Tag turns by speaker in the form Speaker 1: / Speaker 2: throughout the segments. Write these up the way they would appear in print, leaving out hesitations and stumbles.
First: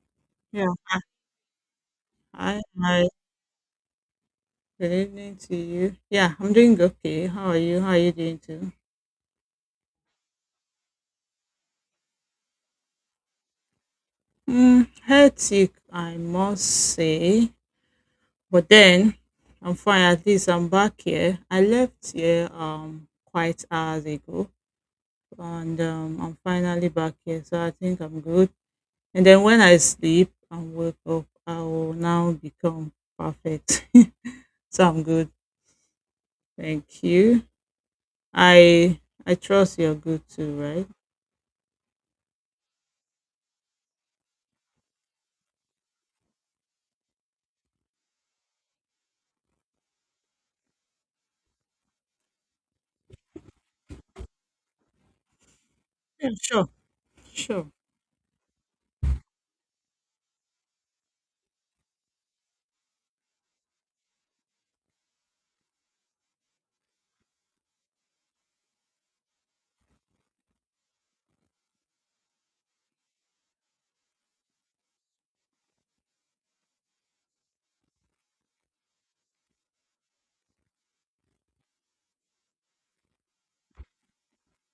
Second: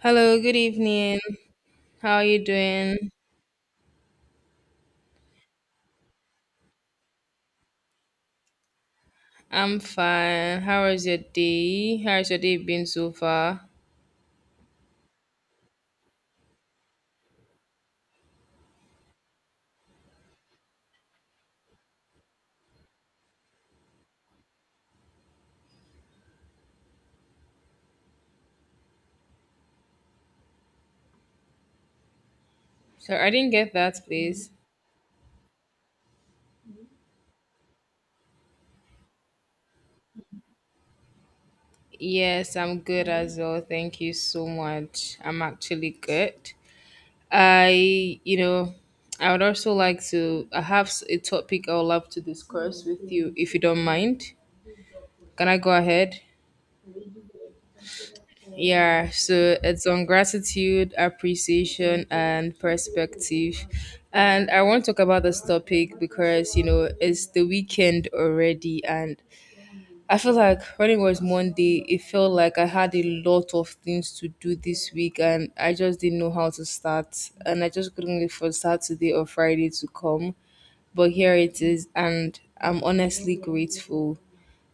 Speaker 1: Hello, good
Speaker 2: Yeah.
Speaker 1: evening. How are you
Speaker 2: Hi, hi.
Speaker 1: doing?
Speaker 2: Good evening to you. Yeah, I'm doing okay. How are you? How are you doing too?
Speaker 1: I'm fine. How was your day? How's your day been so far?
Speaker 2: Hectic, I must say. But then I'm fine. At least I'm back here. I left here quite hours ago, and I'm finally back here. So I think I'm good. And then when I sleep and wake up, I will now become
Speaker 1: So I didn't get
Speaker 2: perfect.
Speaker 1: that, please.
Speaker 2: So I'm good. Thank you. I I trust you're good too, right?
Speaker 1: Yes, I'm good as well. Thank you so much. I'm actually good. I, you know, I would also like to. I have a topic I would love to discuss with you, if you don't mind. Can I go ahead?
Speaker 2: Yeah, sure. Sure.
Speaker 1: Yeah, so it's on gratitude, appreciation, and perspective. And I want to talk about this topic because, you know, it's the weekend already. And I feel like when it was Monday, it felt like I had a lot of things to do this week and I just didn't know how to start. And I just couldn't wait for Saturday or Friday to come. But here it is. And I'm honestly grateful,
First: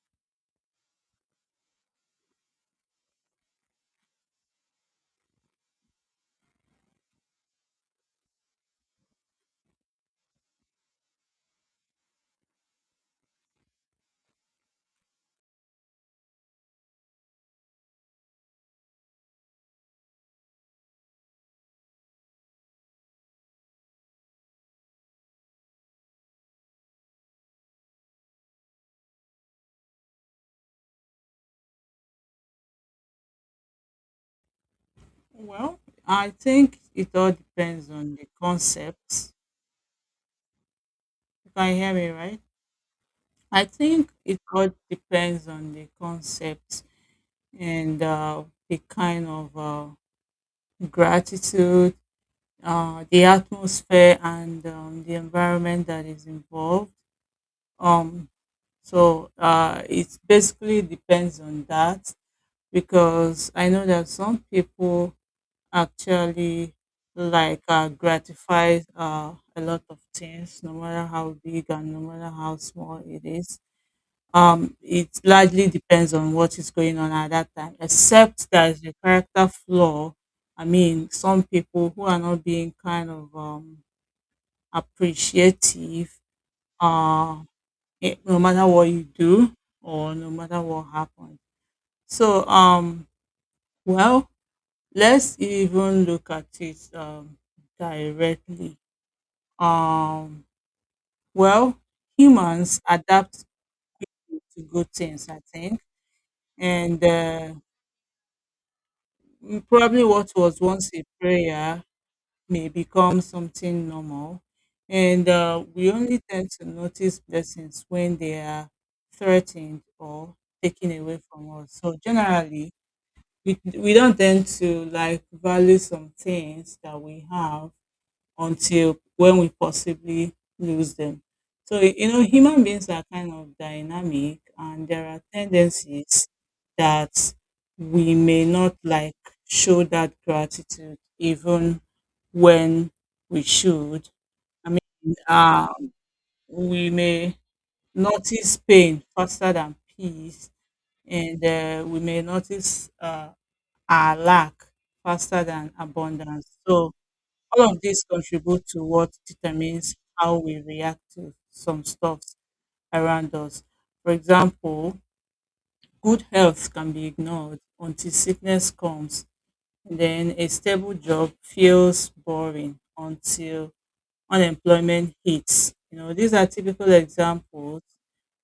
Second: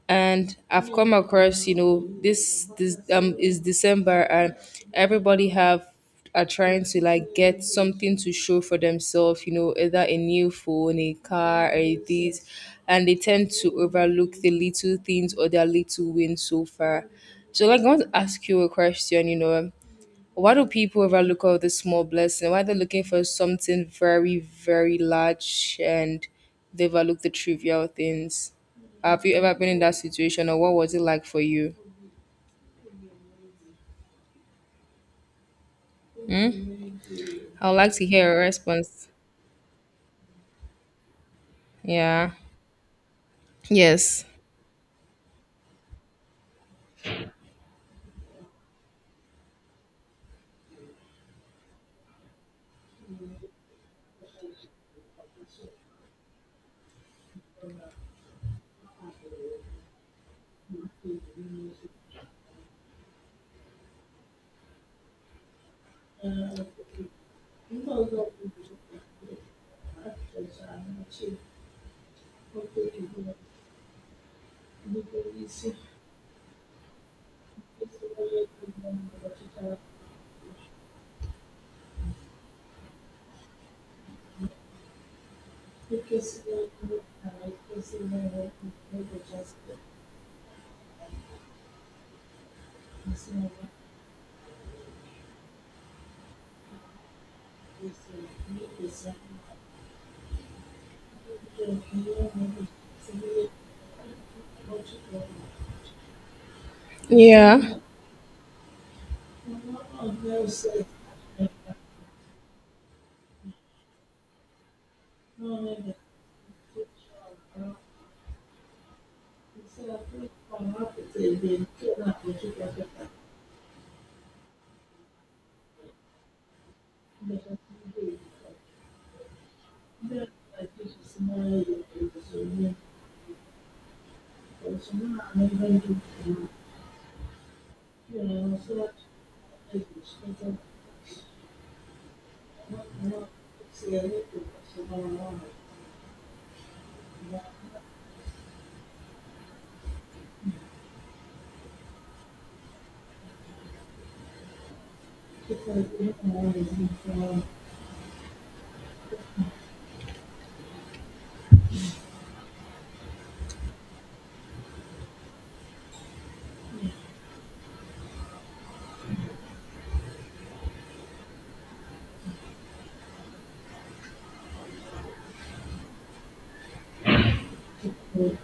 Speaker 1: and I've come across, you know, this is December, and everybody have are trying to like get something to show for themselves, you know, either a new phone, a car, a this, and they tend to overlook the little things or their little wins so far. So like I want to ask you a question, you know, why do people overlook all this small blessing? Why they're looking for something very, very large and they overlook the trivial things? Have you ever been in that situation or what was it like for you?
Speaker 2: Well, I think
Speaker 1: Hmm?
Speaker 2: it all
Speaker 1: I would
Speaker 2: depends
Speaker 1: like to
Speaker 2: on the
Speaker 1: hear a response.
Speaker 2: concept. You can hear me,
Speaker 1: Yeah.
Speaker 2: right? I think
Speaker 1: Yes.
Speaker 2: it all depends on the concept and the kind of gratitude, the atmosphere, and the environment that is involved. Um, so it basically depends on that. Because I know that some people actually like gratify a lot of things, no matter how big and no matter how small it is. It largely depends on what is going on at that time, except there's a character flaw. I mean, some people who are not being kind of appreciative, uh, no matter what you do or no matter what happens. So, well, let's even look at it directly. Um, well, humans adapt to good things, I think, and
Speaker 1: Yeah.
Speaker 2: probably what was once a prayer may become something normal, and we only tend to notice blessings when they are threatened or taken away from us. So generally, we don't tend to like value some things that we have until when we possibly lose them. So, human beings are kind of dynamic, and there are tendencies that we may not like show that gratitude even when we should. I mean, uh, we may notice pain faster than peace, and we may notice our lack faster than abundance. So, all of these contribute to what determines how we react to some stuff around us. For example, good health can be ignored until sickness comes, and then a stable job feels boring until unemployment hits. You know, these are typical examples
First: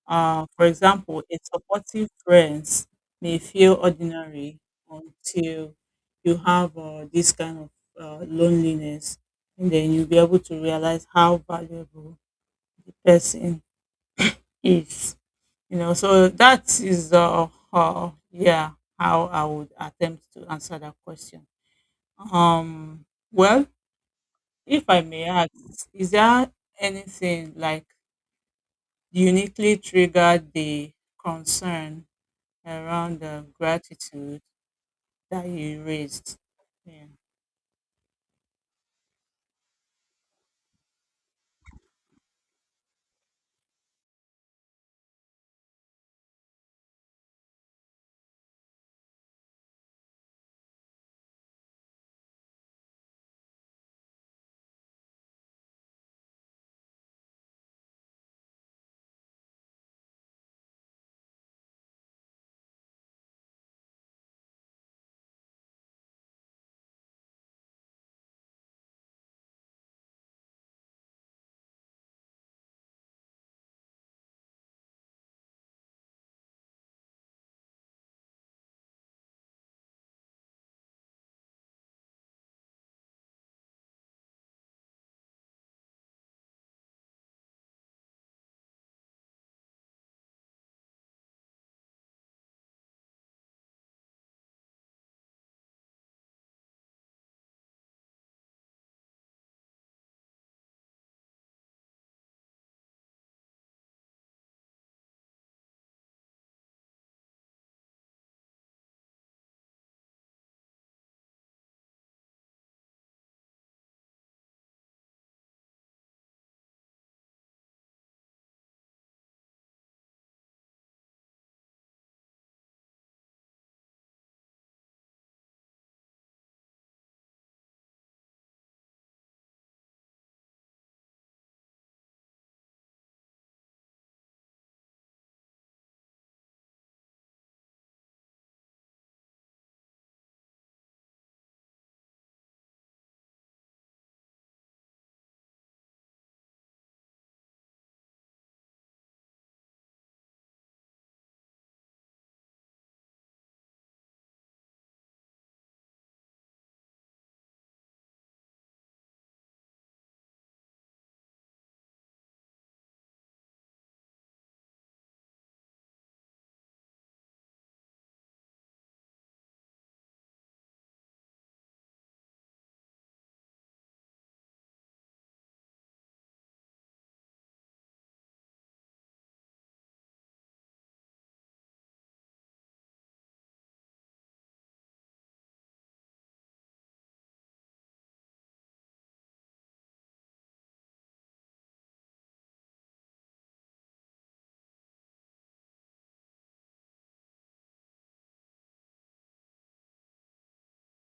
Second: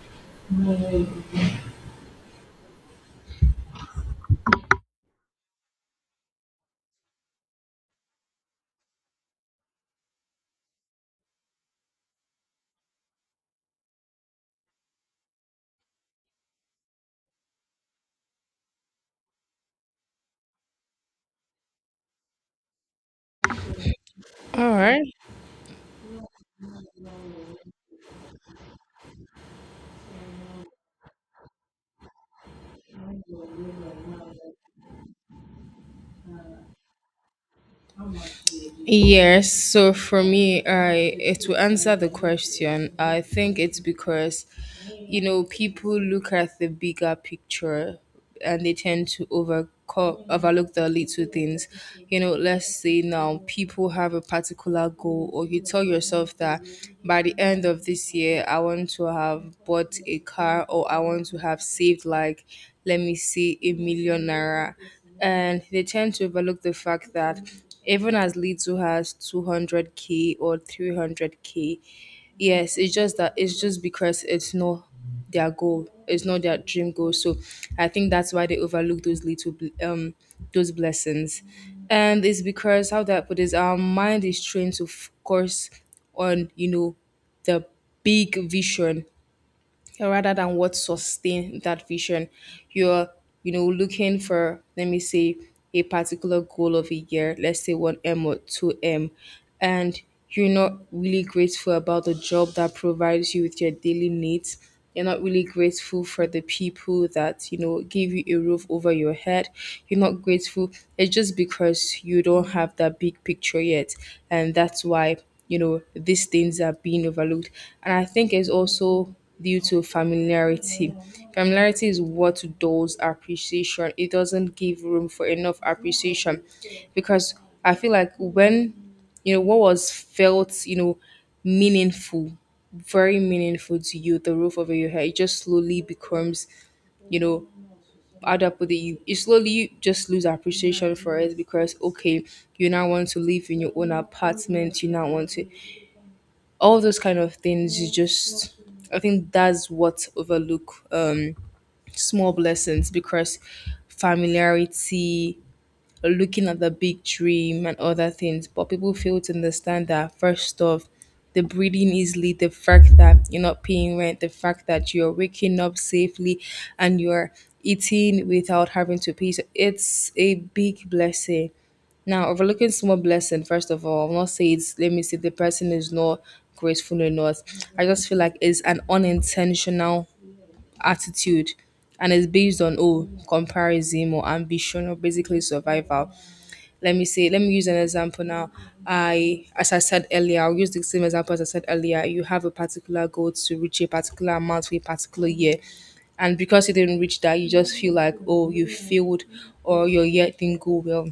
Speaker 2: for example, a supportive friends may feel ordinary until you have this kind of loneliness, and then you'll be able to realize how valuable the person is. You know, so that is uh yeah how I would attempt to answer that question. Um, well,
Speaker 1: All
Speaker 2: if I
Speaker 1: right.
Speaker 2: may ask, is there anything like uniquely triggered the concern around gratitude that you raised? Yeah.
Speaker 1: Yes, so for me, I it will answer the question. I think it's because, you know, people look at the bigger picture and they tend to overlook the little things. You know, let's say now people have a particular goal, or you tell yourself that by the end of this year, I want to have bought a car, or I want to have saved like, let me see, a million naira, and they tend to overlook the fact that even as little as 200k or 300k. Yes, it's just that, it's just because it's not their goal, it's not their dream goal. So I think that's why they overlook those those blessings. And it's because how that put is, our mind is trained to focus on, you know, the big vision, so rather than what sustain that vision. You're, you know, looking for, let me say, a particular goal of a year, let's say 1M or 2M, and you're not really grateful about the job that provides you with your daily needs. You're not really grateful for the people that, you know, give you a roof over your head. You're not grateful. It's just because you don't have that big picture yet. And that's why, you know, these things are being overlooked. And I think it's also due to familiarity. Familiarity is what dulls appreciation. It doesn't give room for enough appreciation because I feel like when you know what was felt, you know, meaningful, very meaningful to you, the roof over your head, it just slowly becomes, you know, how do I put it? You slowly just lose appreciation for it because okay, you now want to live in your own apartment, you now want to, all those kind of things you just, I think that's what overlook small blessings because familiarity, looking at the big dream and other things, but people fail to understand that first off, the breathing easily, the fact that you're not paying rent, the fact that you're waking up safely and you're eating without having to pay. So it's a big blessing. Now, overlooking small blessing, first of all, I'm not saying it's, let me say the person is not grateful or not. I just feel like it's an unintentional attitude, and it's based on oh comparison or ambition or basically survival. Let me see, let me use an example now. I, as I said earlier, I'll use the same example as I said earlier. You have a particular goal to reach a particular amount for a particular year, and because you didn't reach that, you just feel like, oh, you failed or your year didn't go well.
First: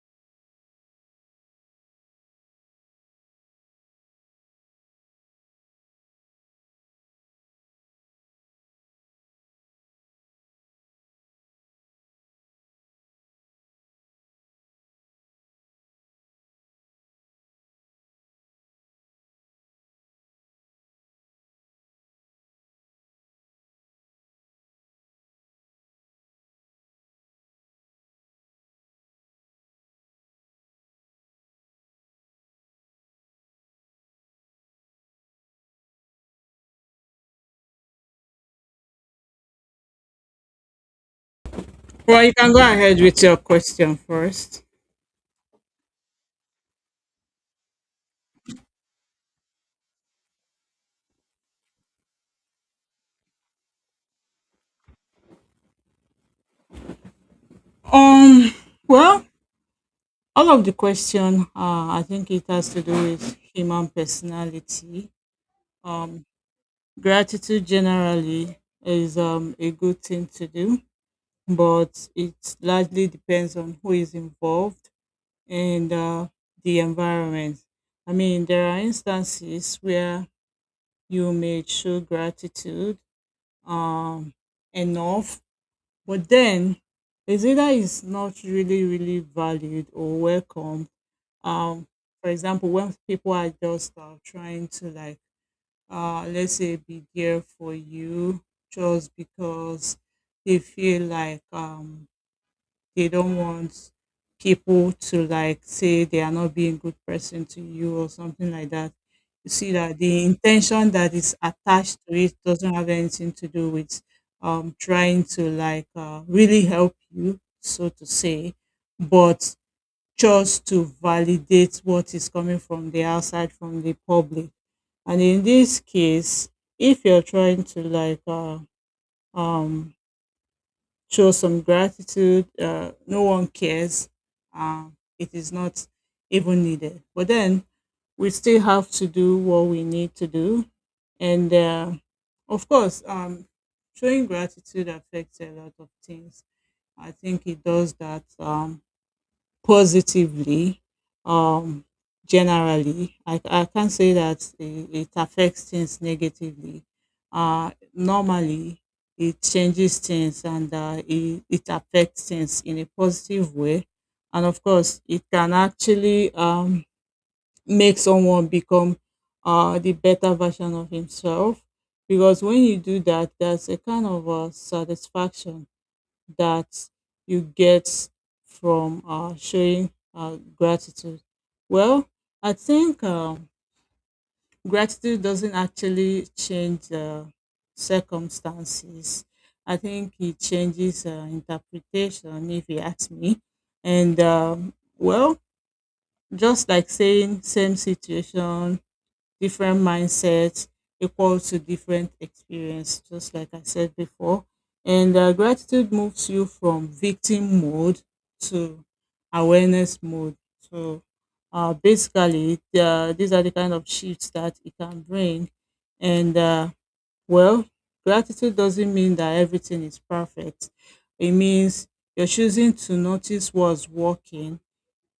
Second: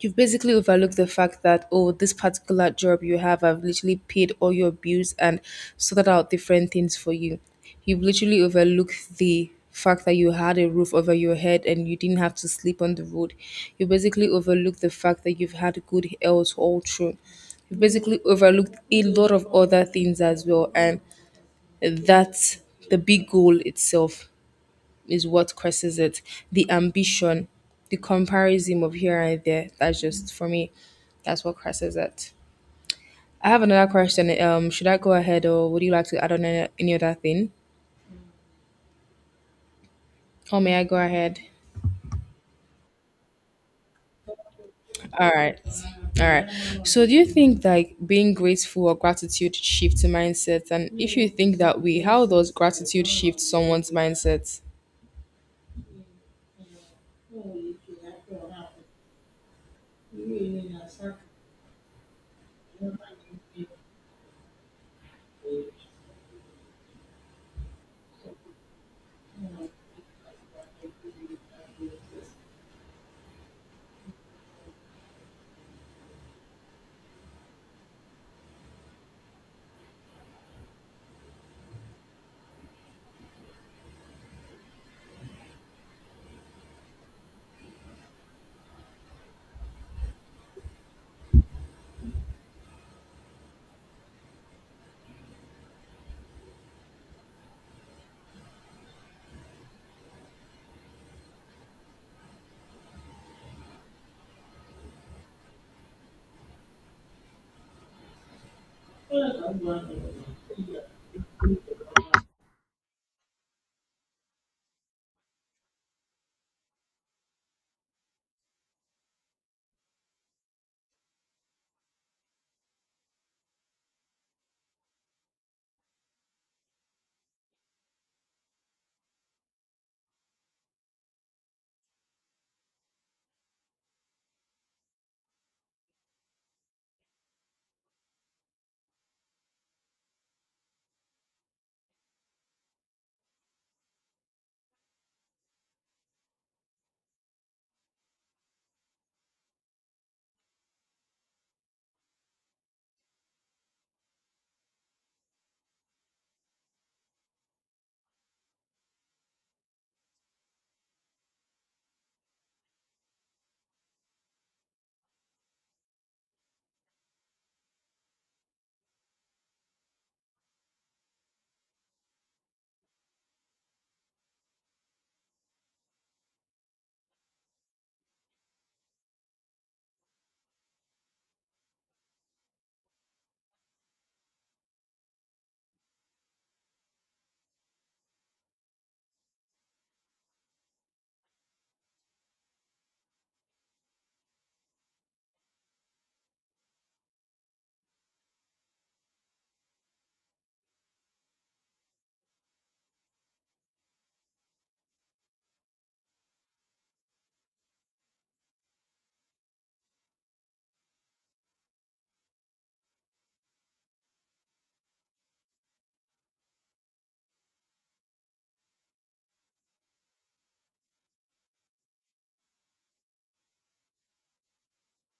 Speaker 1: You've basically overlooked the fact that, oh, this particular job you have, I've literally paid all your bills and sorted out different things for you. You've literally overlooked the fact that you had a roof over your head and you didn't have to sleep on the road. You basically overlooked the fact that you've had good health all through. You basically overlooked a lot of other things as well, and that's the big goal itself is what causes it. The ambition, the comparison of here and there. That's just for me. That's what causes it. I have another question. Should I go ahead, or would you like to add on any other thing? Or may I go ahead?
Speaker 2: Well, you can go ahead with your question first.
Speaker 1: All right. All right. So, do you think like being grateful or gratitude shifts mindset? And if you think that way, how does gratitude shift someone's mindset?
Speaker 2: Um, well, all of the question, I think it has to do with human personality. Um, Gratitude generally is a good thing to do, but it largely depends on who is involved and the environment. I mean, there are instances where you may show gratitude um enough, but then it's either it's not really really valued or welcome. um for example, when people are just trying to like let's say be there for you just because they feel like they don't want people to like say they are not being good person to you or something like that. You see that the intention that is attached to it doesn't have anything to do with trying to like really help you so to say, but just to validate what is coming from the outside from the public. And in this case, if you're trying to like um show some gratitude. No one cares. Uh, it is not even needed. But then we still have to do what we need to do. And of course, showing gratitude affects a lot of things. I think it does that. Positively. um Generally, I can't say that it affects things negatively. Normally, it changes things, and it affects things in a positive way. And of course, it can actually make someone become the better version of himself, because when you do that there's a kind of satisfaction that you get from showing gratitude. Well, I think gratitude doesn't actually change the circumstances. I think it changes interpretation, if you ask me. And well, just like saying same situation different mindsets equal to different experience, just like I said before. And gratitude moves you from victim mode to awareness mode. So basically, these are the kind of shifts that it can bring. And well, gratitude doesn't mean that everything is perfect. It means you're choosing to notice what's working,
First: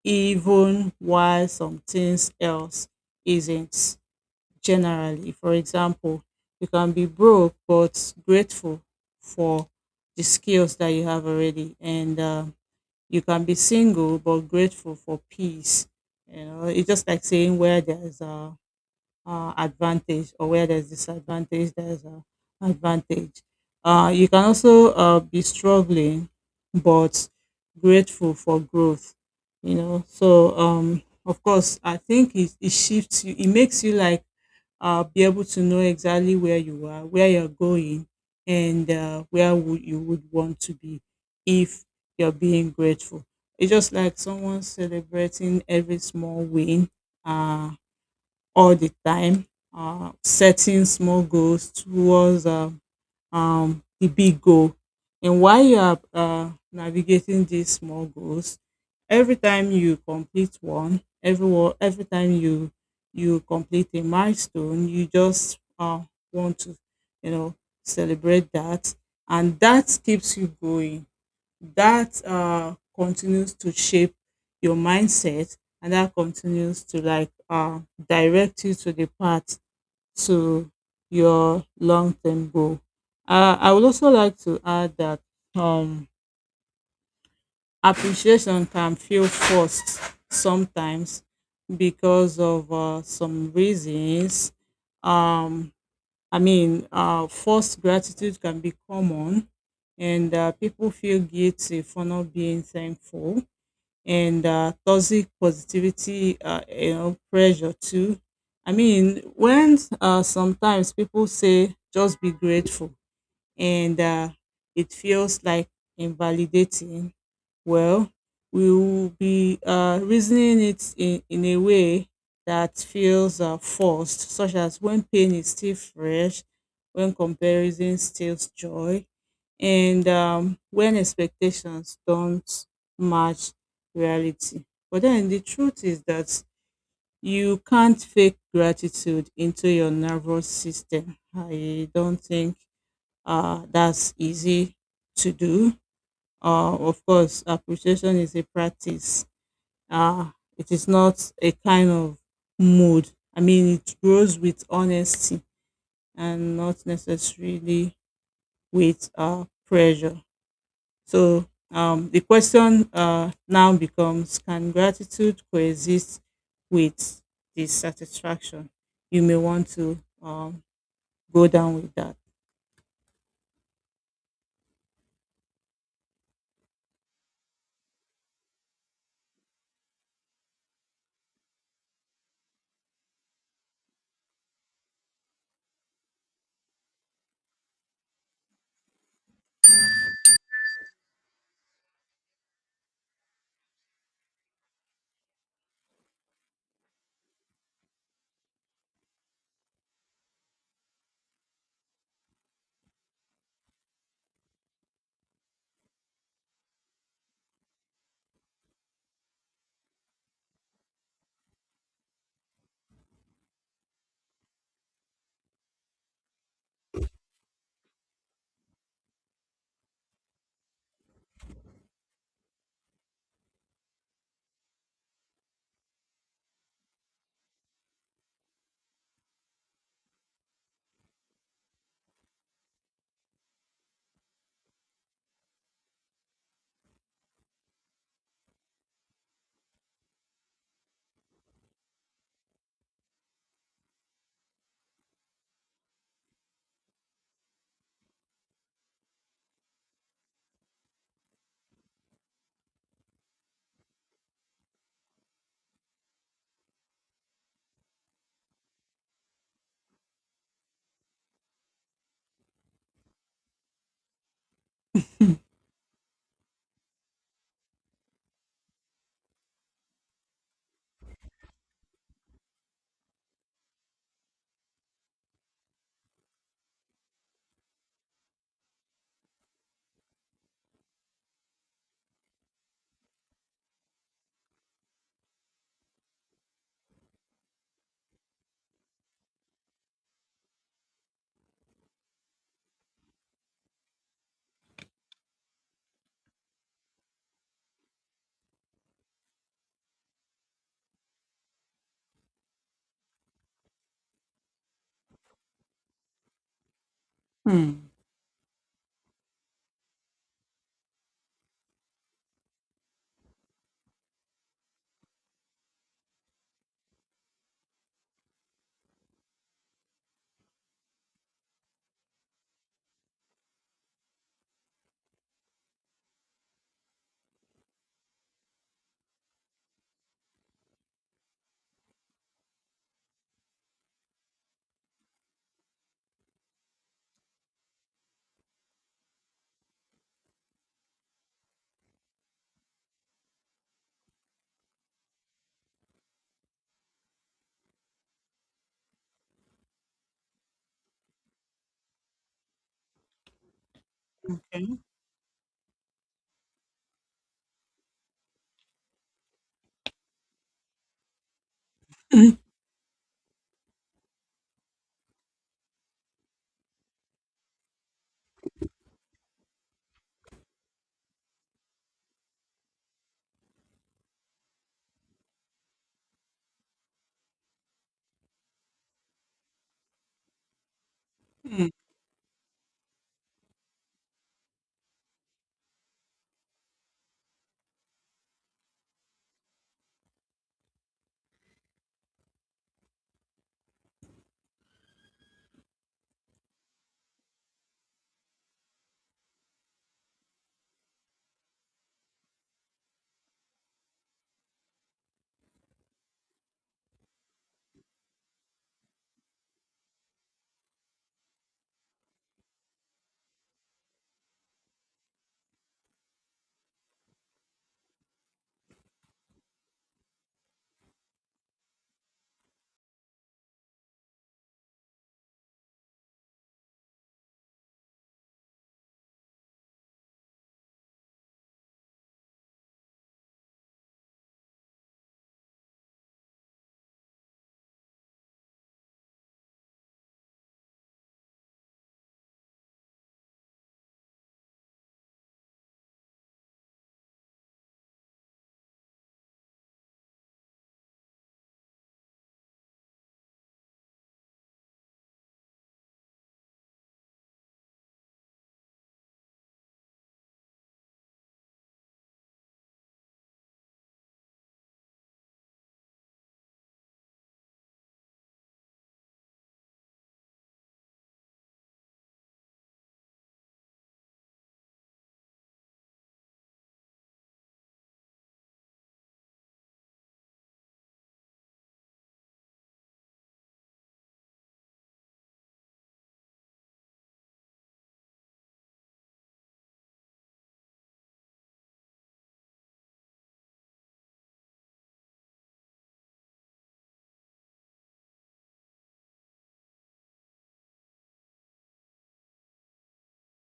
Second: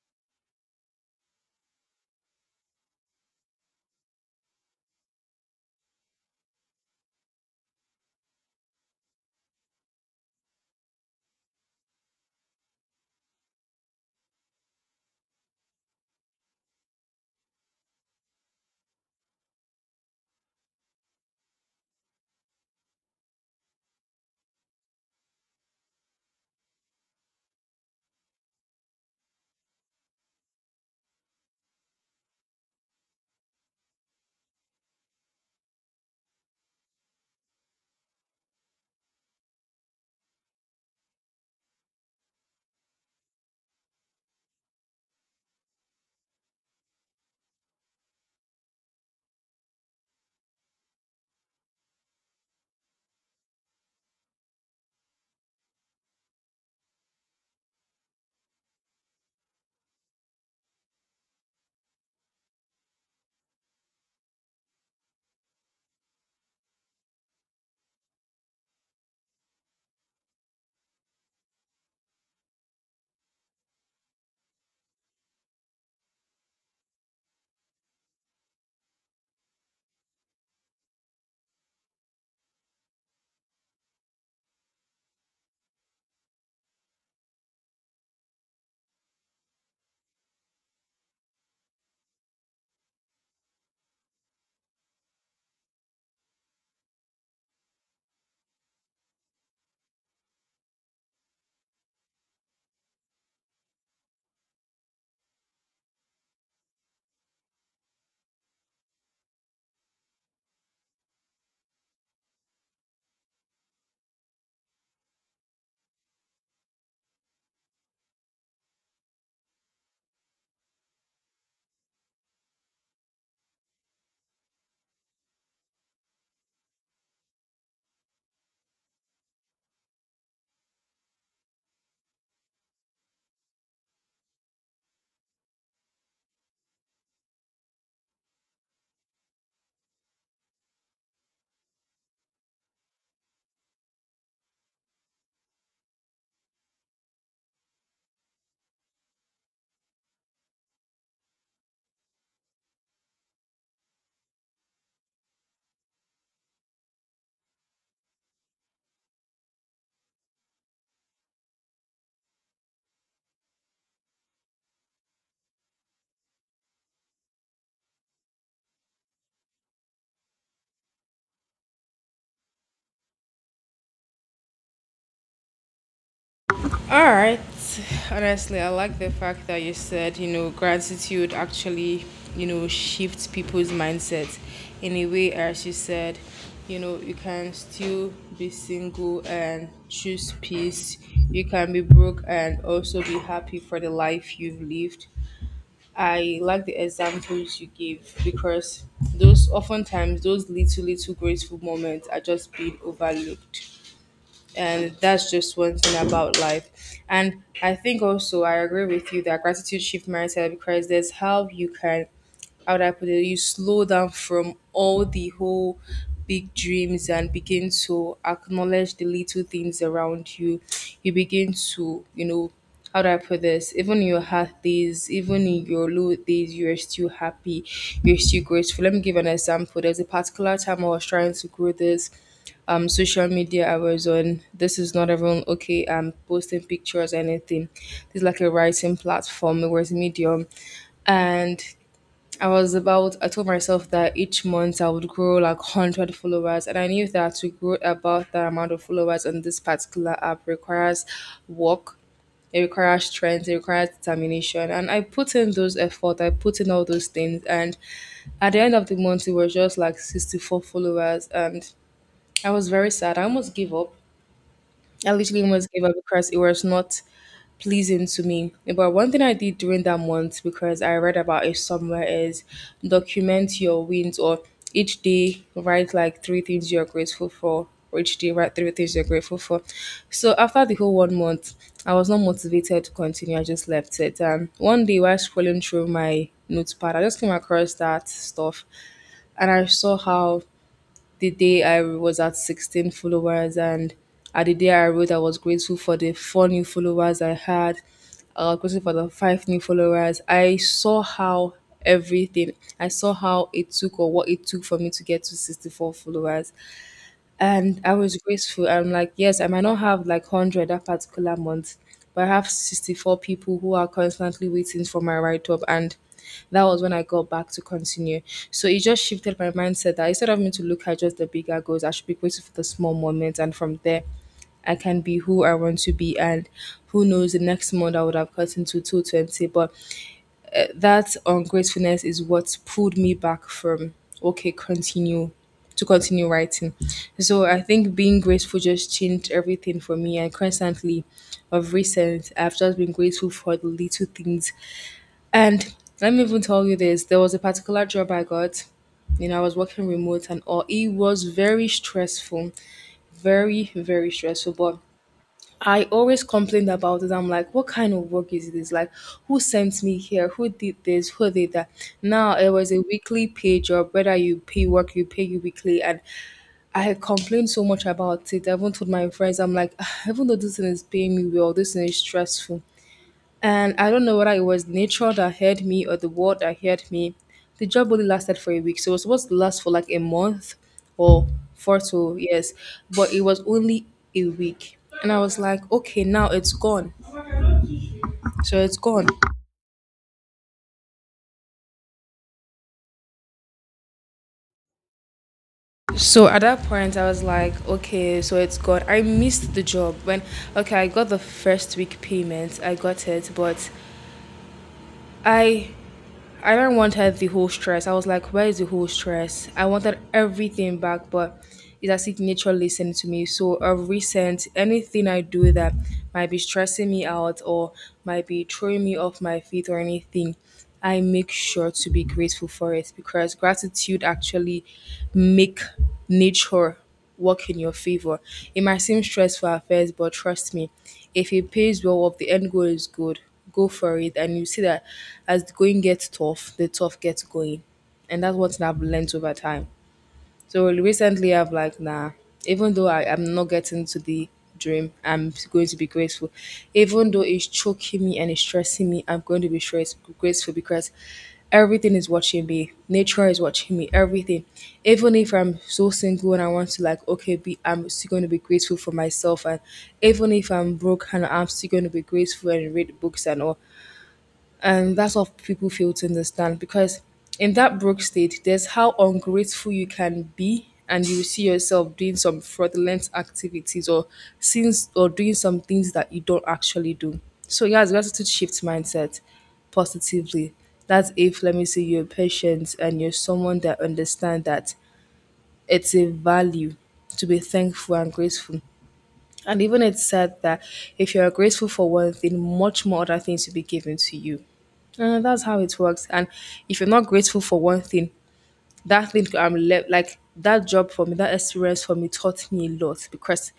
Speaker 2: even while some things else isn't generally. For example, you can be broke but grateful for the skills that you have already, and you can be single but grateful for peace. You know, it's just like saying where there's a advantage or where there's disadvantage, there's a advantage. You can also be struggling but grateful for growth. You know, so of course, I think it shifts you. It makes you like be able to know exactly where you are, where you're going, and where would you would want to be if you're being grateful. It's just like someone celebrating every small win uh, all the time, setting small goals towards the big goal. And while you are navigating these small goals, every time you complete one, every time you complete a milestone, you just want to, you know, celebrate that, and that keeps you going. That continues to shape your mindset, and that continues to like direct you to the path to your long term goal. I would also like to add that um, appreciation can feel forced sometimes because of some reasons. Um, I mean, forced gratitude can be common, and people feel guilty for not being thankful and toxic positivity, pressure too. I mean, when sometimes people say just be grateful, and it feels like invalidating, well, we will be reasoning it in a way that feels forced, such as when pain is still fresh, when comparison steals joy, and when expectations don't match reality. But then the truth is that you can't fake gratitude into your nervous system. I don't think that's easy to do. Of course, appreciation is a practice. Uh, it is not a kind of mood. I mean, it grows with honesty and not necessarily with pressure. So the question now becomes: Can gratitude coexist with dissatisfaction? You may want to go down with that.
Speaker 1: All right. Honestly, I like the fact that you said, you know, gratitude actually, you know, shifts people's mindset in a way, as you said, you know, you can still be single and choose peace. You can be broke and also be happy for the life you've lived. I like the examples you give because those oftentimes, those little little graceful moments are just being overlooked, and that's just one thing about life. And I think also I agree with you that gratitude shift mindset because there's how you can, how would I put it, you slow down from all the whole big dreams and begin to acknowledge the little things around you. You begin to, you know, how do I put this? Even in your hard days, even in your low days, you are still happy. You're still grateful. Let me give an example. There's a particular time I was trying to grow this social media I was on. This is not everyone, okay? I'm posting pictures, anything. This is like a writing platform, it was Medium. And I was about, I told myself that each month I would grow like 100 followers, and I knew that to grow about that amount of followers on this particular app requires work. It requires strength, it requires determination, and I put in those effort, I put in all those things, and at the end of the month it was just like 64 followers, and I was very sad. I almost gave up. I literally almost gave up because it was not pleasing to me. But one thing I did during that month because I read about it somewhere is document your wins, or each day write like three things you're grateful for. Or each day write three things you're grateful for. So after the whole one month, I was not motivated to continue. I just left it. And one day while scrolling through my notepad, I just came across that stuff, and I saw how the day I was at 16 followers, and at the day I wrote, I was grateful for the four new followers I had. I was grateful for the five new followers. I saw how everything, I saw how it took or what it took for me to get to 64 followers, and
Speaker 2: Hmm.
Speaker 1: I was grateful. I'm like, yes, I might not have like 100 that particular month, but I have 64 people who are constantly waiting for my write up, and that was when I got back to continue. So it just shifted my mindset that instead of me to look at just the bigger goals, I should be grateful for the small moments, and from there, I can be who I want to be, and who knows, the next month I would have gotten to 220, but that ungratefulness is what pulled me back from, okay continue, to continue writing. So I think being grateful just changed everything for me, and constantly of recent I've just been grateful for the little things. And let me even tell you this, there was a particular job I got, you know, I was working remote and all, it was very stressful, very stressful,
Speaker 2: Okay.
Speaker 1: but I always complained about it. I'm like, what kind of work is this? Like, who sent me here? Who did this? Who did that? Now it was a weekly pay job. Whether you pay work, you pay you weekly. And I had complained so much about it. I even told my friends, I'm like, "Ah, even though this thing is paying me well, this thing is stressful." And I don't know whether it was nature that heard me or the world that heard me. The job only lasted for a week. So it was supposed to last for like a month or four to yes. But it was only a week. And I was like, "Okay, now it's gone. So it's gone." So at that point, I was like, "Okay, so it's gone." I missed the job when, okay, I got the first week payment. I got it, but I I don't wanted the whole stress. I was like, where is the whole stress? I wanted everything back, but it's as if nature listened to me. So a recent anything I do that might be stressing me out or might be throwing me off my feet or anything, I make sure to be grateful for it because gratitude actually make nature work in your favor. It might seem stressful at first, but trust me, if it pays well or if the end goal is good, go for it. And you see that as the going gets tough, the tough gets going. And that's what I've learned over time. So recently, I've like, nah, even though I'm not getting to the dream, I'm going to be grateful. Even though it's choking me and it's stressing me, I'm going to be stress, grateful because everything is watching me. Nature is watching me, everything. Even if I'm so single and I want to, like, okay, be, I'm still going to be grateful for myself. And even if I'm broke and I'm still going to be grateful and read books and all. And that's what people fail to understand because in that broke state, there's how ungrateful you can be, and you see yourself doing some fraudulent activities or sins or doing some things that you don't actually do. So yes, gratitude shifts mindset positively. That's if let me say you're patient and you're someone that understand that it's a value to be thankful and grateful. And even it said that if you are grateful for one thing, much more other things will be given to you. And that's how it works. And if you're not grateful for one thing, that thing I'm left like that job for me, that experience for me taught me a lot because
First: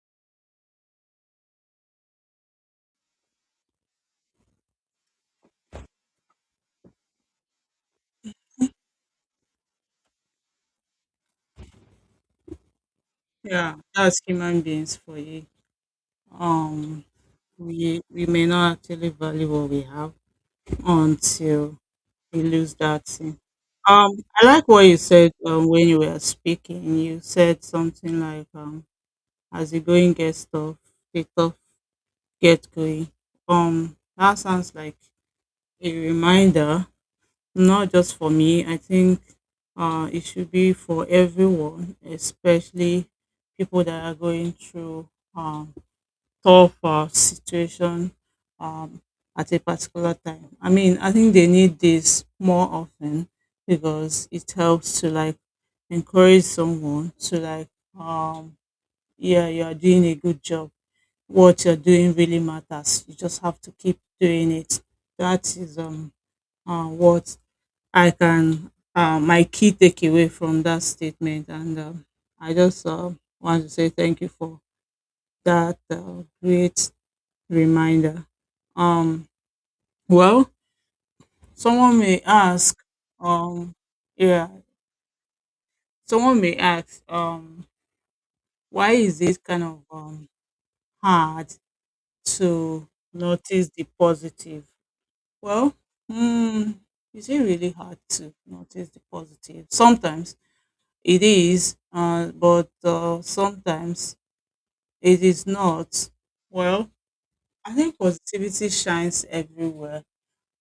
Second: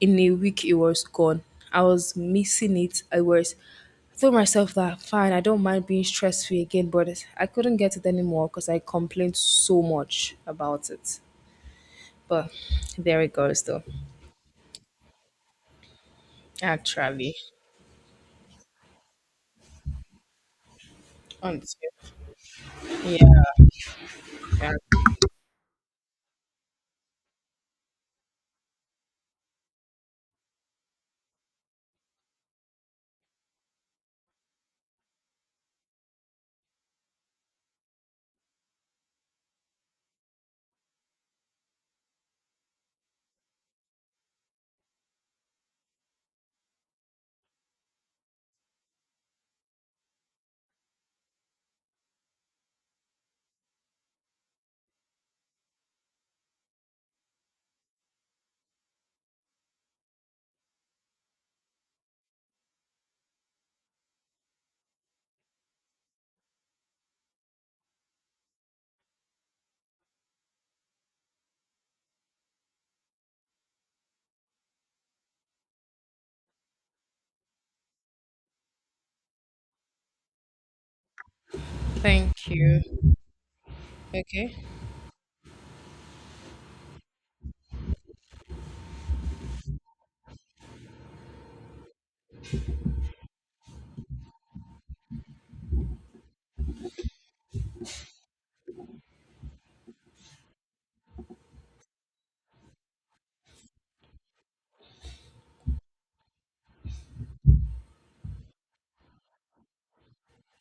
Speaker 1: in a week it was gone. I was missing it. I was I told myself that fine, I don't mind being stress free again, but I couldn't get it anymore because I complained so much about it. But there it goes
Speaker 2: Yeah,
Speaker 1: though.
Speaker 2: as human beings for you. Um,
Speaker 1: Actually.
Speaker 2: we may not actually value what we have
Speaker 1: On to-
Speaker 2: until we lose that thing.
Speaker 1: yeah.
Speaker 2: I like what you said when you were speaking. You said something like, "As the going gets tough, the tough get going." That sounds like a reminder, not just for me. I think it should be for everyone, especially people that are going through. Um, Tough situation um, at a particular time. I mean, I think they need this more often because it helps to like encourage someone to like, um, yeah, you are doing a good job. What you're doing really matters. You just have to keep doing it. That is what my key takeaway from that statement. And I just want to say thank you for that great reminder. Um, well, someone may
Speaker 1: Thank
Speaker 2: ask,
Speaker 1: you.
Speaker 2: um, yeah,
Speaker 1: Okay.
Speaker 2: someone may ask, why is it kind of hard to notice the positive? Well, mm, is it really hard to notice the positive? Sometimes it is, but sometimes it is not. Well, I think positivity shines everywhere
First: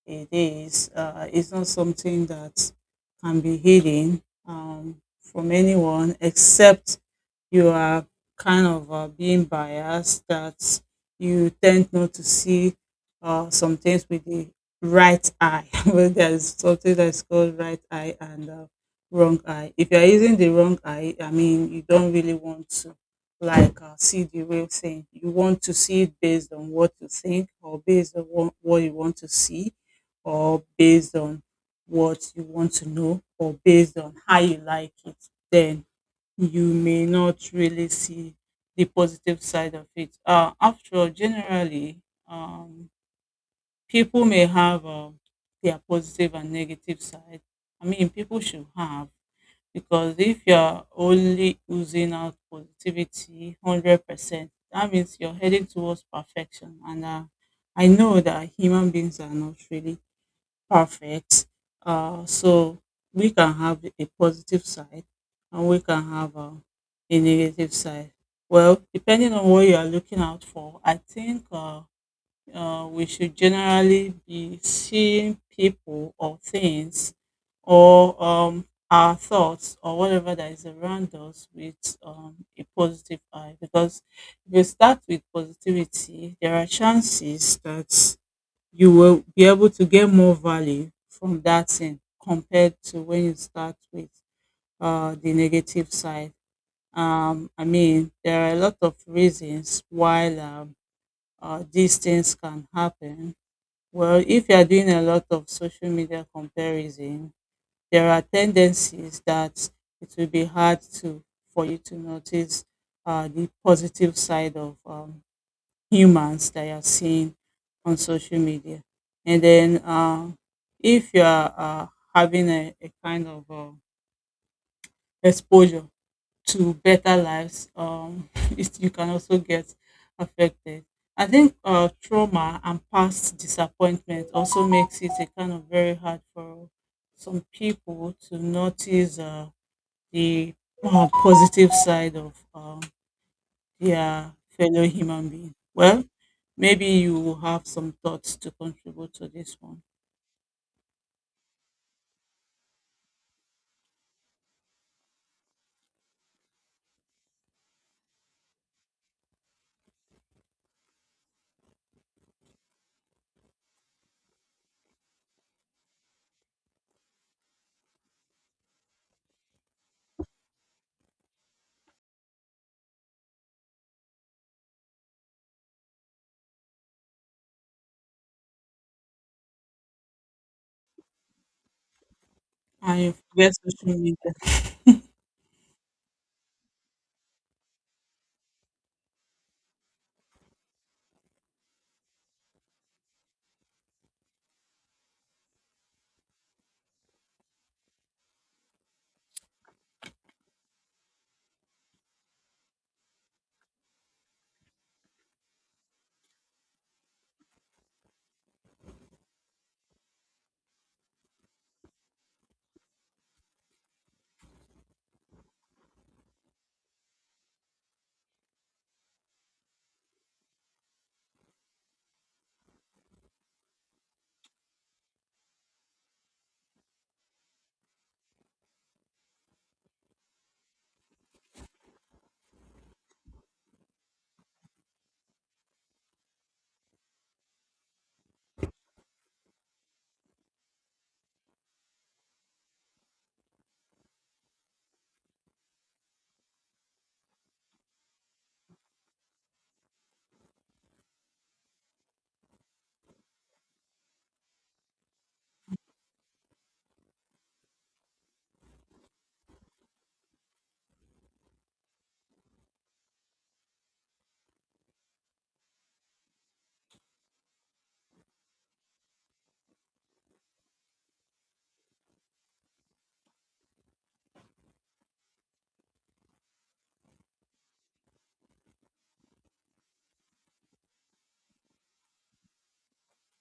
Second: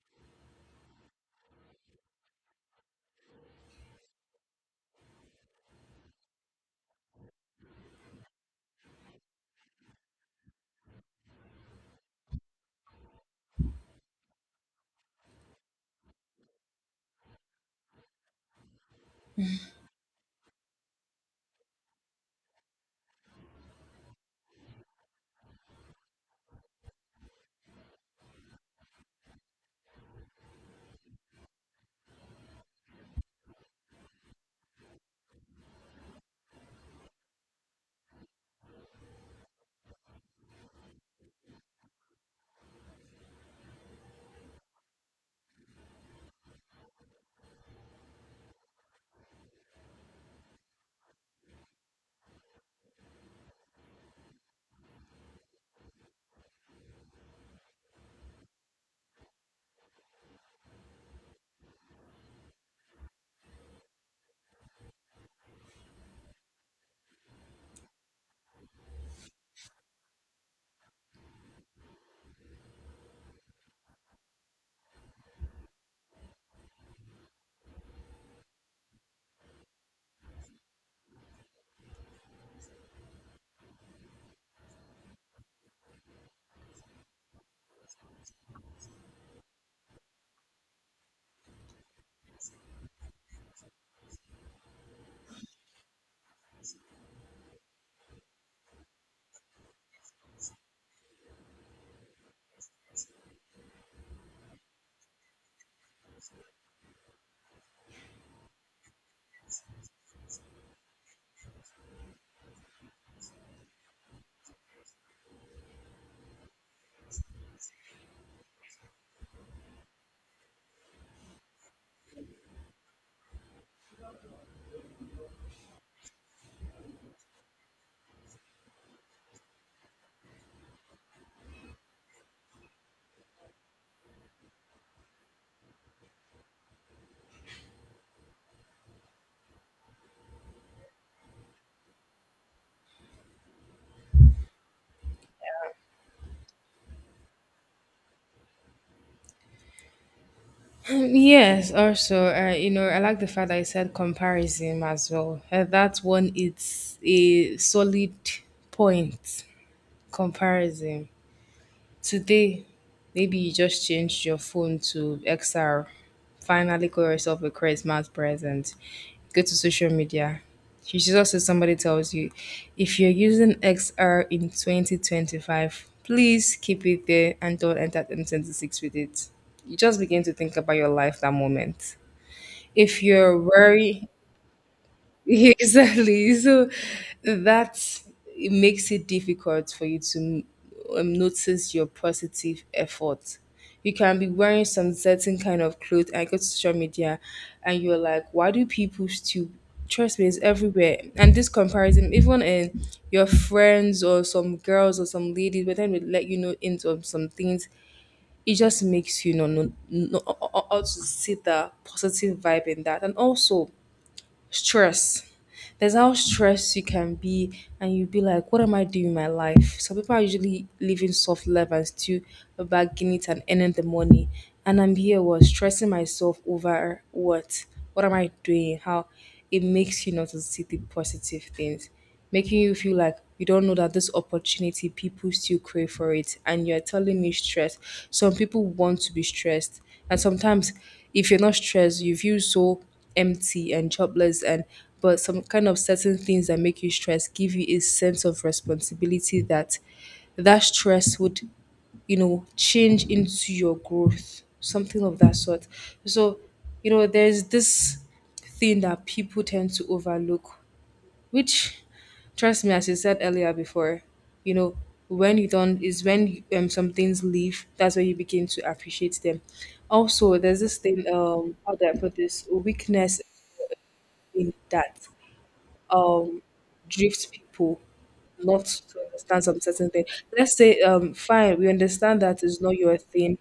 Speaker 2: it is. It's not something that can be hidden from anyone except you are kind of being biased that you tend not to see some things with the right eye. Well, there's something that's called right eye and wrong eye. If you're using the wrong eye, I mean, you don't really want to like see the real thing. You want to see it based on what you think or based on what you want to see or based on what you want to know or based on how you like it, then you may not really see the positive side of it. After all, generally, um, people may have their positive and negative side. I mean, people should have because if you're only using out positivity 100%, that means you're heading towards perfection. And I know that human beings are not really perfect. So we can have a positive side and we can have a negative side. Well, depending on what you are looking out for, I think we should generally be seeing people or things or our thoughts or whatever that is around us with a positive eye. Because if we start with positivity, there are chances that you will be able to get more value from that thing compared to when you start with the negative side. I mean, there are a lot of reasons why these things can happen. Well, if you are doing a lot of social media comparison, there are tendencies that it will be hard to for you to notice the positive side of humans that you're seeing on social media. And then if you are having a kind of exposure to better lives, you can also get affected. I think trauma and past disappointment also makes it a kind of very hard for some people to notice the positive side of their fellow human being. Well, maybe you will have some thoughts to contribute to this one.
Speaker 1: Yes, also, you know, I like the fact that you said comparison as well. That one, it's a solid point, comparison. Today, maybe you just changed your phone to XR. Finally, got yourself a Christmas present. Go to social media. You should also somebody tells you if you're using XR in 2025, please keep it there and don't enter 2026 with it. You just begin to think about your life that moment. If
Speaker 2: I
Speaker 1: you're
Speaker 2: forget social
Speaker 1: worried,
Speaker 2: media.
Speaker 1: exactly. So that it makes it difficult for you to notice your positive effort. You can be wearing some certain kind of clothes and go to social media and you're like, why do people still trust me it's everywhere? And this comparison, even in your friends or some girls or some ladies, but then they let you know into some things, it just makes you know, ought to see the positive vibe in that. And also stress. There's how stressed you can be, and you'll be like, what am I doing in my life? Some people are usually living soft life and still bagging it and earning the money. And I'm here was stressing myself over what? What am I doing? How it makes you not to see the positive things making you feel like you don't know that this opportunity people still crave for it and you're telling me stress some people want to be stressed and sometimes if you're not stressed you feel so empty and jobless and but some kind of certain things that make you stress give you a sense of responsibility that that stress would, you know, change into your growth something of that sort. So you know there's this thing that people tend to overlook which trust me as you said earlier before, you know, when you don't is when some things leave that's when you begin to appreciate them. Also there's this thing, how do I put this, weakness in that um drift people not to understand some certain thing. Let's say, fine, we understand that it's not your thing,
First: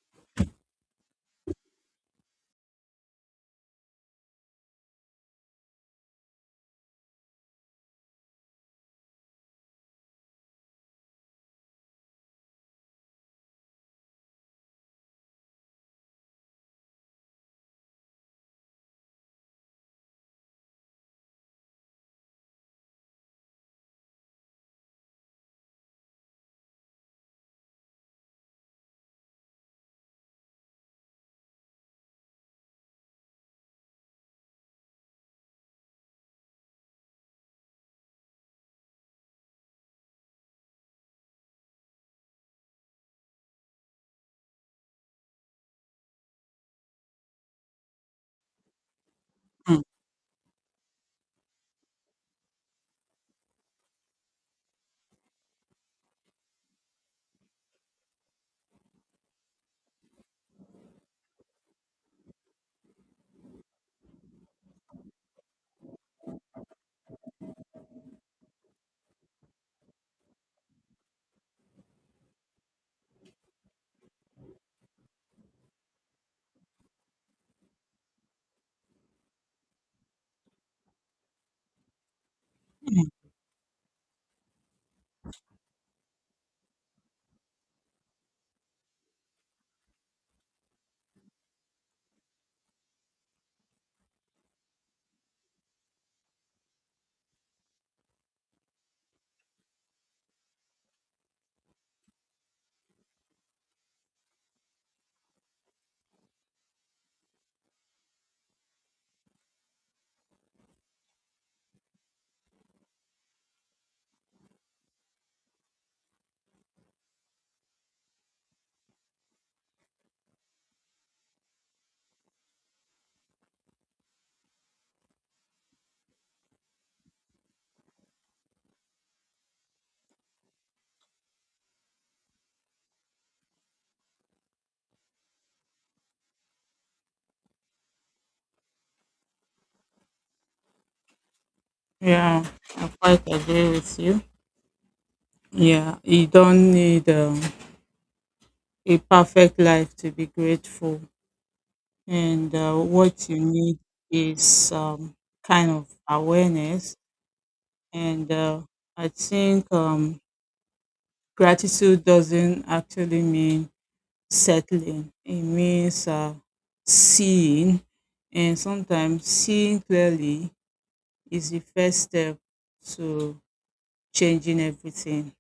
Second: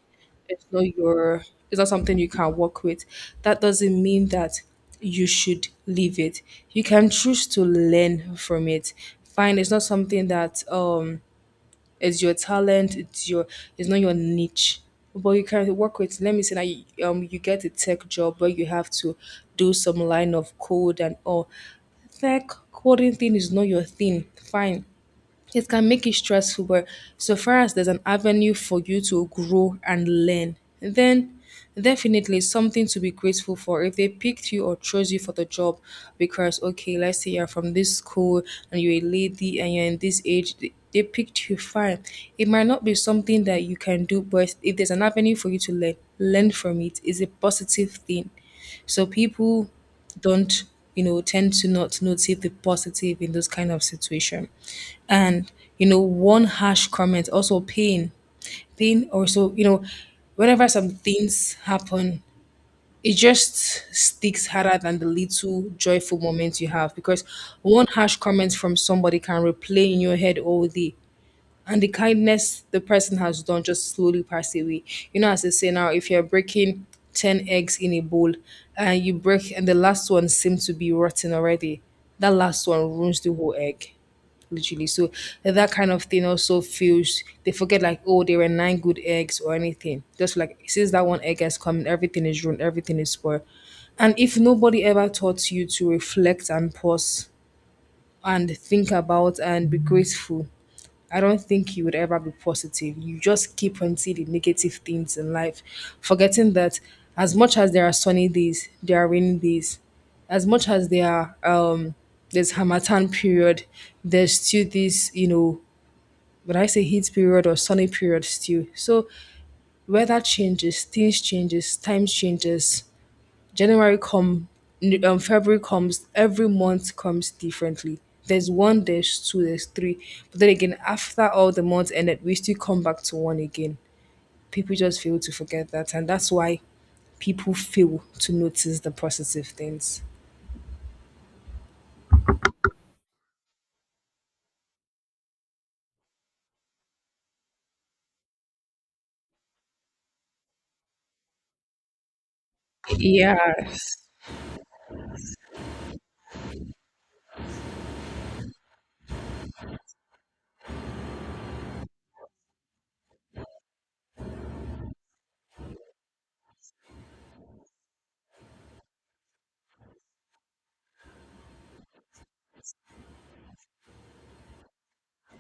Speaker 1: it's not your, it's not something you can work with. That doesn't mean that you should leave it. You can choose to learn from it. Fine, it's not something that it's your talent. It's your. It's not your niche. But you can work with. Let me say that you, you get a tech job where you have to do some line of code and all. Tech coding thing is not your thing. Fine, it can make it stressful, but so far as there's an avenue for you to grow and learn, then definitely something to be grateful for if they picked you or chose you for the job because okay let's say you're from this school and you're a lady and you're in this age they picked you fine it might not be something that you can do but if there's an avenue for you to learn from it is a positive thing. So people
Speaker 2: Mm,
Speaker 1: don't, you know, tend to not notice the positive in those kind of situation. And, you know, one harsh comment, also pain. Pain also, you know, whenever some things happen, it just sticks harder than the little joyful moments you have because one harsh comment from somebody can replay in your head all day and the kindness the person has done just slowly pass away. You know, as I say now, if you're breaking 10 eggs in a bowl and you break, and the last one seems to be rotten already, that last one
Speaker 2: mm.
Speaker 1: ruins the whole egg literally. So that kind of thing also feels they forget like oh there were nine good eggs or anything just like since that one egg has come in, everything is ruined everything is spoiled. And if nobody ever taught you to reflect and pause and think about and be grateful, I don't think you would ever be positive. You just keep on seeing the negative things in life, forgetting that as much as there are sunny days, there are rainy days. As much as there are there's Hamatan period, there's still this, you know, when I say heat period or sunny period still. So weather changes, things changes, time changes. January come, February comes. Every month comes differently. There's one, there's two, there's three. But then again, after all the months ended, we still come back to one again. People just fail to forget that, and that's why people fail to notice the positive things.
Speaker 2: Yeah, I quite agree with you. Yeah, you don't need a perfect life to be grateful. And what you need
Speaker 1: Yes.
Speaker 2: is kind of awareness. And I think gratitude doesn't actually mean settling, it means seeing, and sometimes seeing clearly is the first step to changing everything.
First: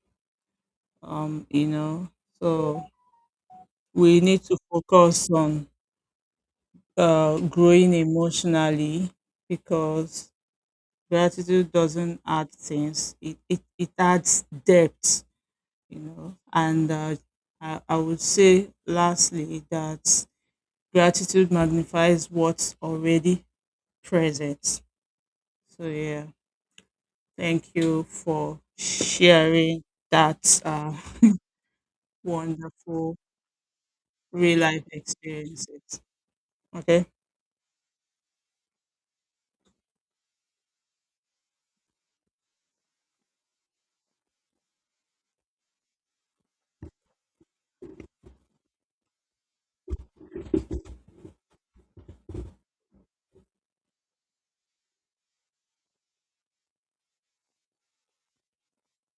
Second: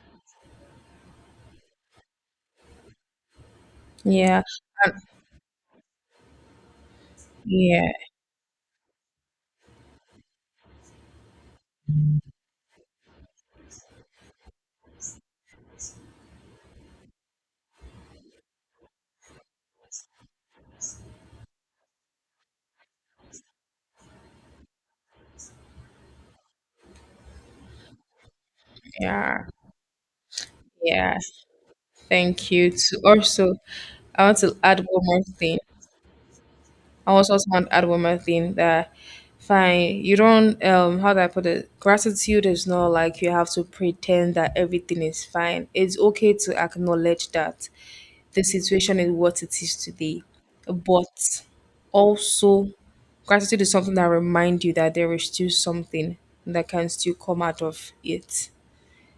Speaker 2: Um, you know, so we need
Speaker 1: Yeah.
Speaker 2: to
Speaker 1: Uh,
Speaker 2: focus on
Speaker 1: yeah.
Speaker 2: growing emotionally because gratitude doesn't add things; it adds depth. And I would say lastly that gratitude magnifies what's already presence. So yeah, thank you for
Speaker 1: Yeah.
Speaker 2: sharing that
Speaker 1: Yes. Thank you. To
Speaker 2: wonderful
Speaker 1: also, I want to
Speaker 2: real
Speaker 1: add
Speaker 2: life
Speaker 1: one more thing.
Speaker 2: experiences. Okay.
Speaker 1: I also want to add one more thing that fine, you don't how do I put it? Gratitude is not like you have to pretend that everything is fine. It's okay to acknowledge that the situation is what it is today. But also gratitude is something that reminds you that there is still something that can still come out of it,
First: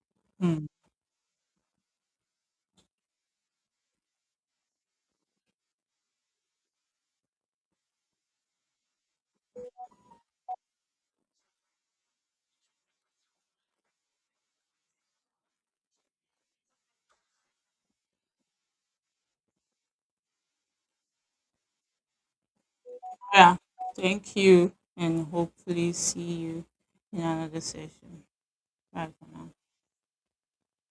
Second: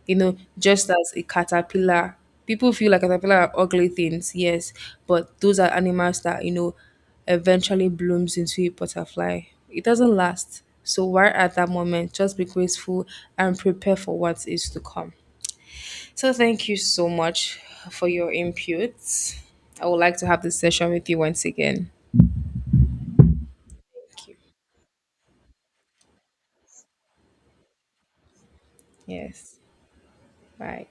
Speaker 1: you know,
Speaker 2: Mm.
Speaker 1: just as a caterpillar. People feel like caterpillar are ugly things, yes, but those are animals that, you know, eventually blooms into a butterfly. It doesn't last. So why at that moment just be grateful and prepare for what is to come. So thank you so much for your inputs. I would like to have this session with you once again.
Speaker 2: Yeah.
Speaker 1: Thank you.
Speaker 2: Thank you, and hopefully see you in another session. Bye for now.
Speaker 1: Yes. Bye.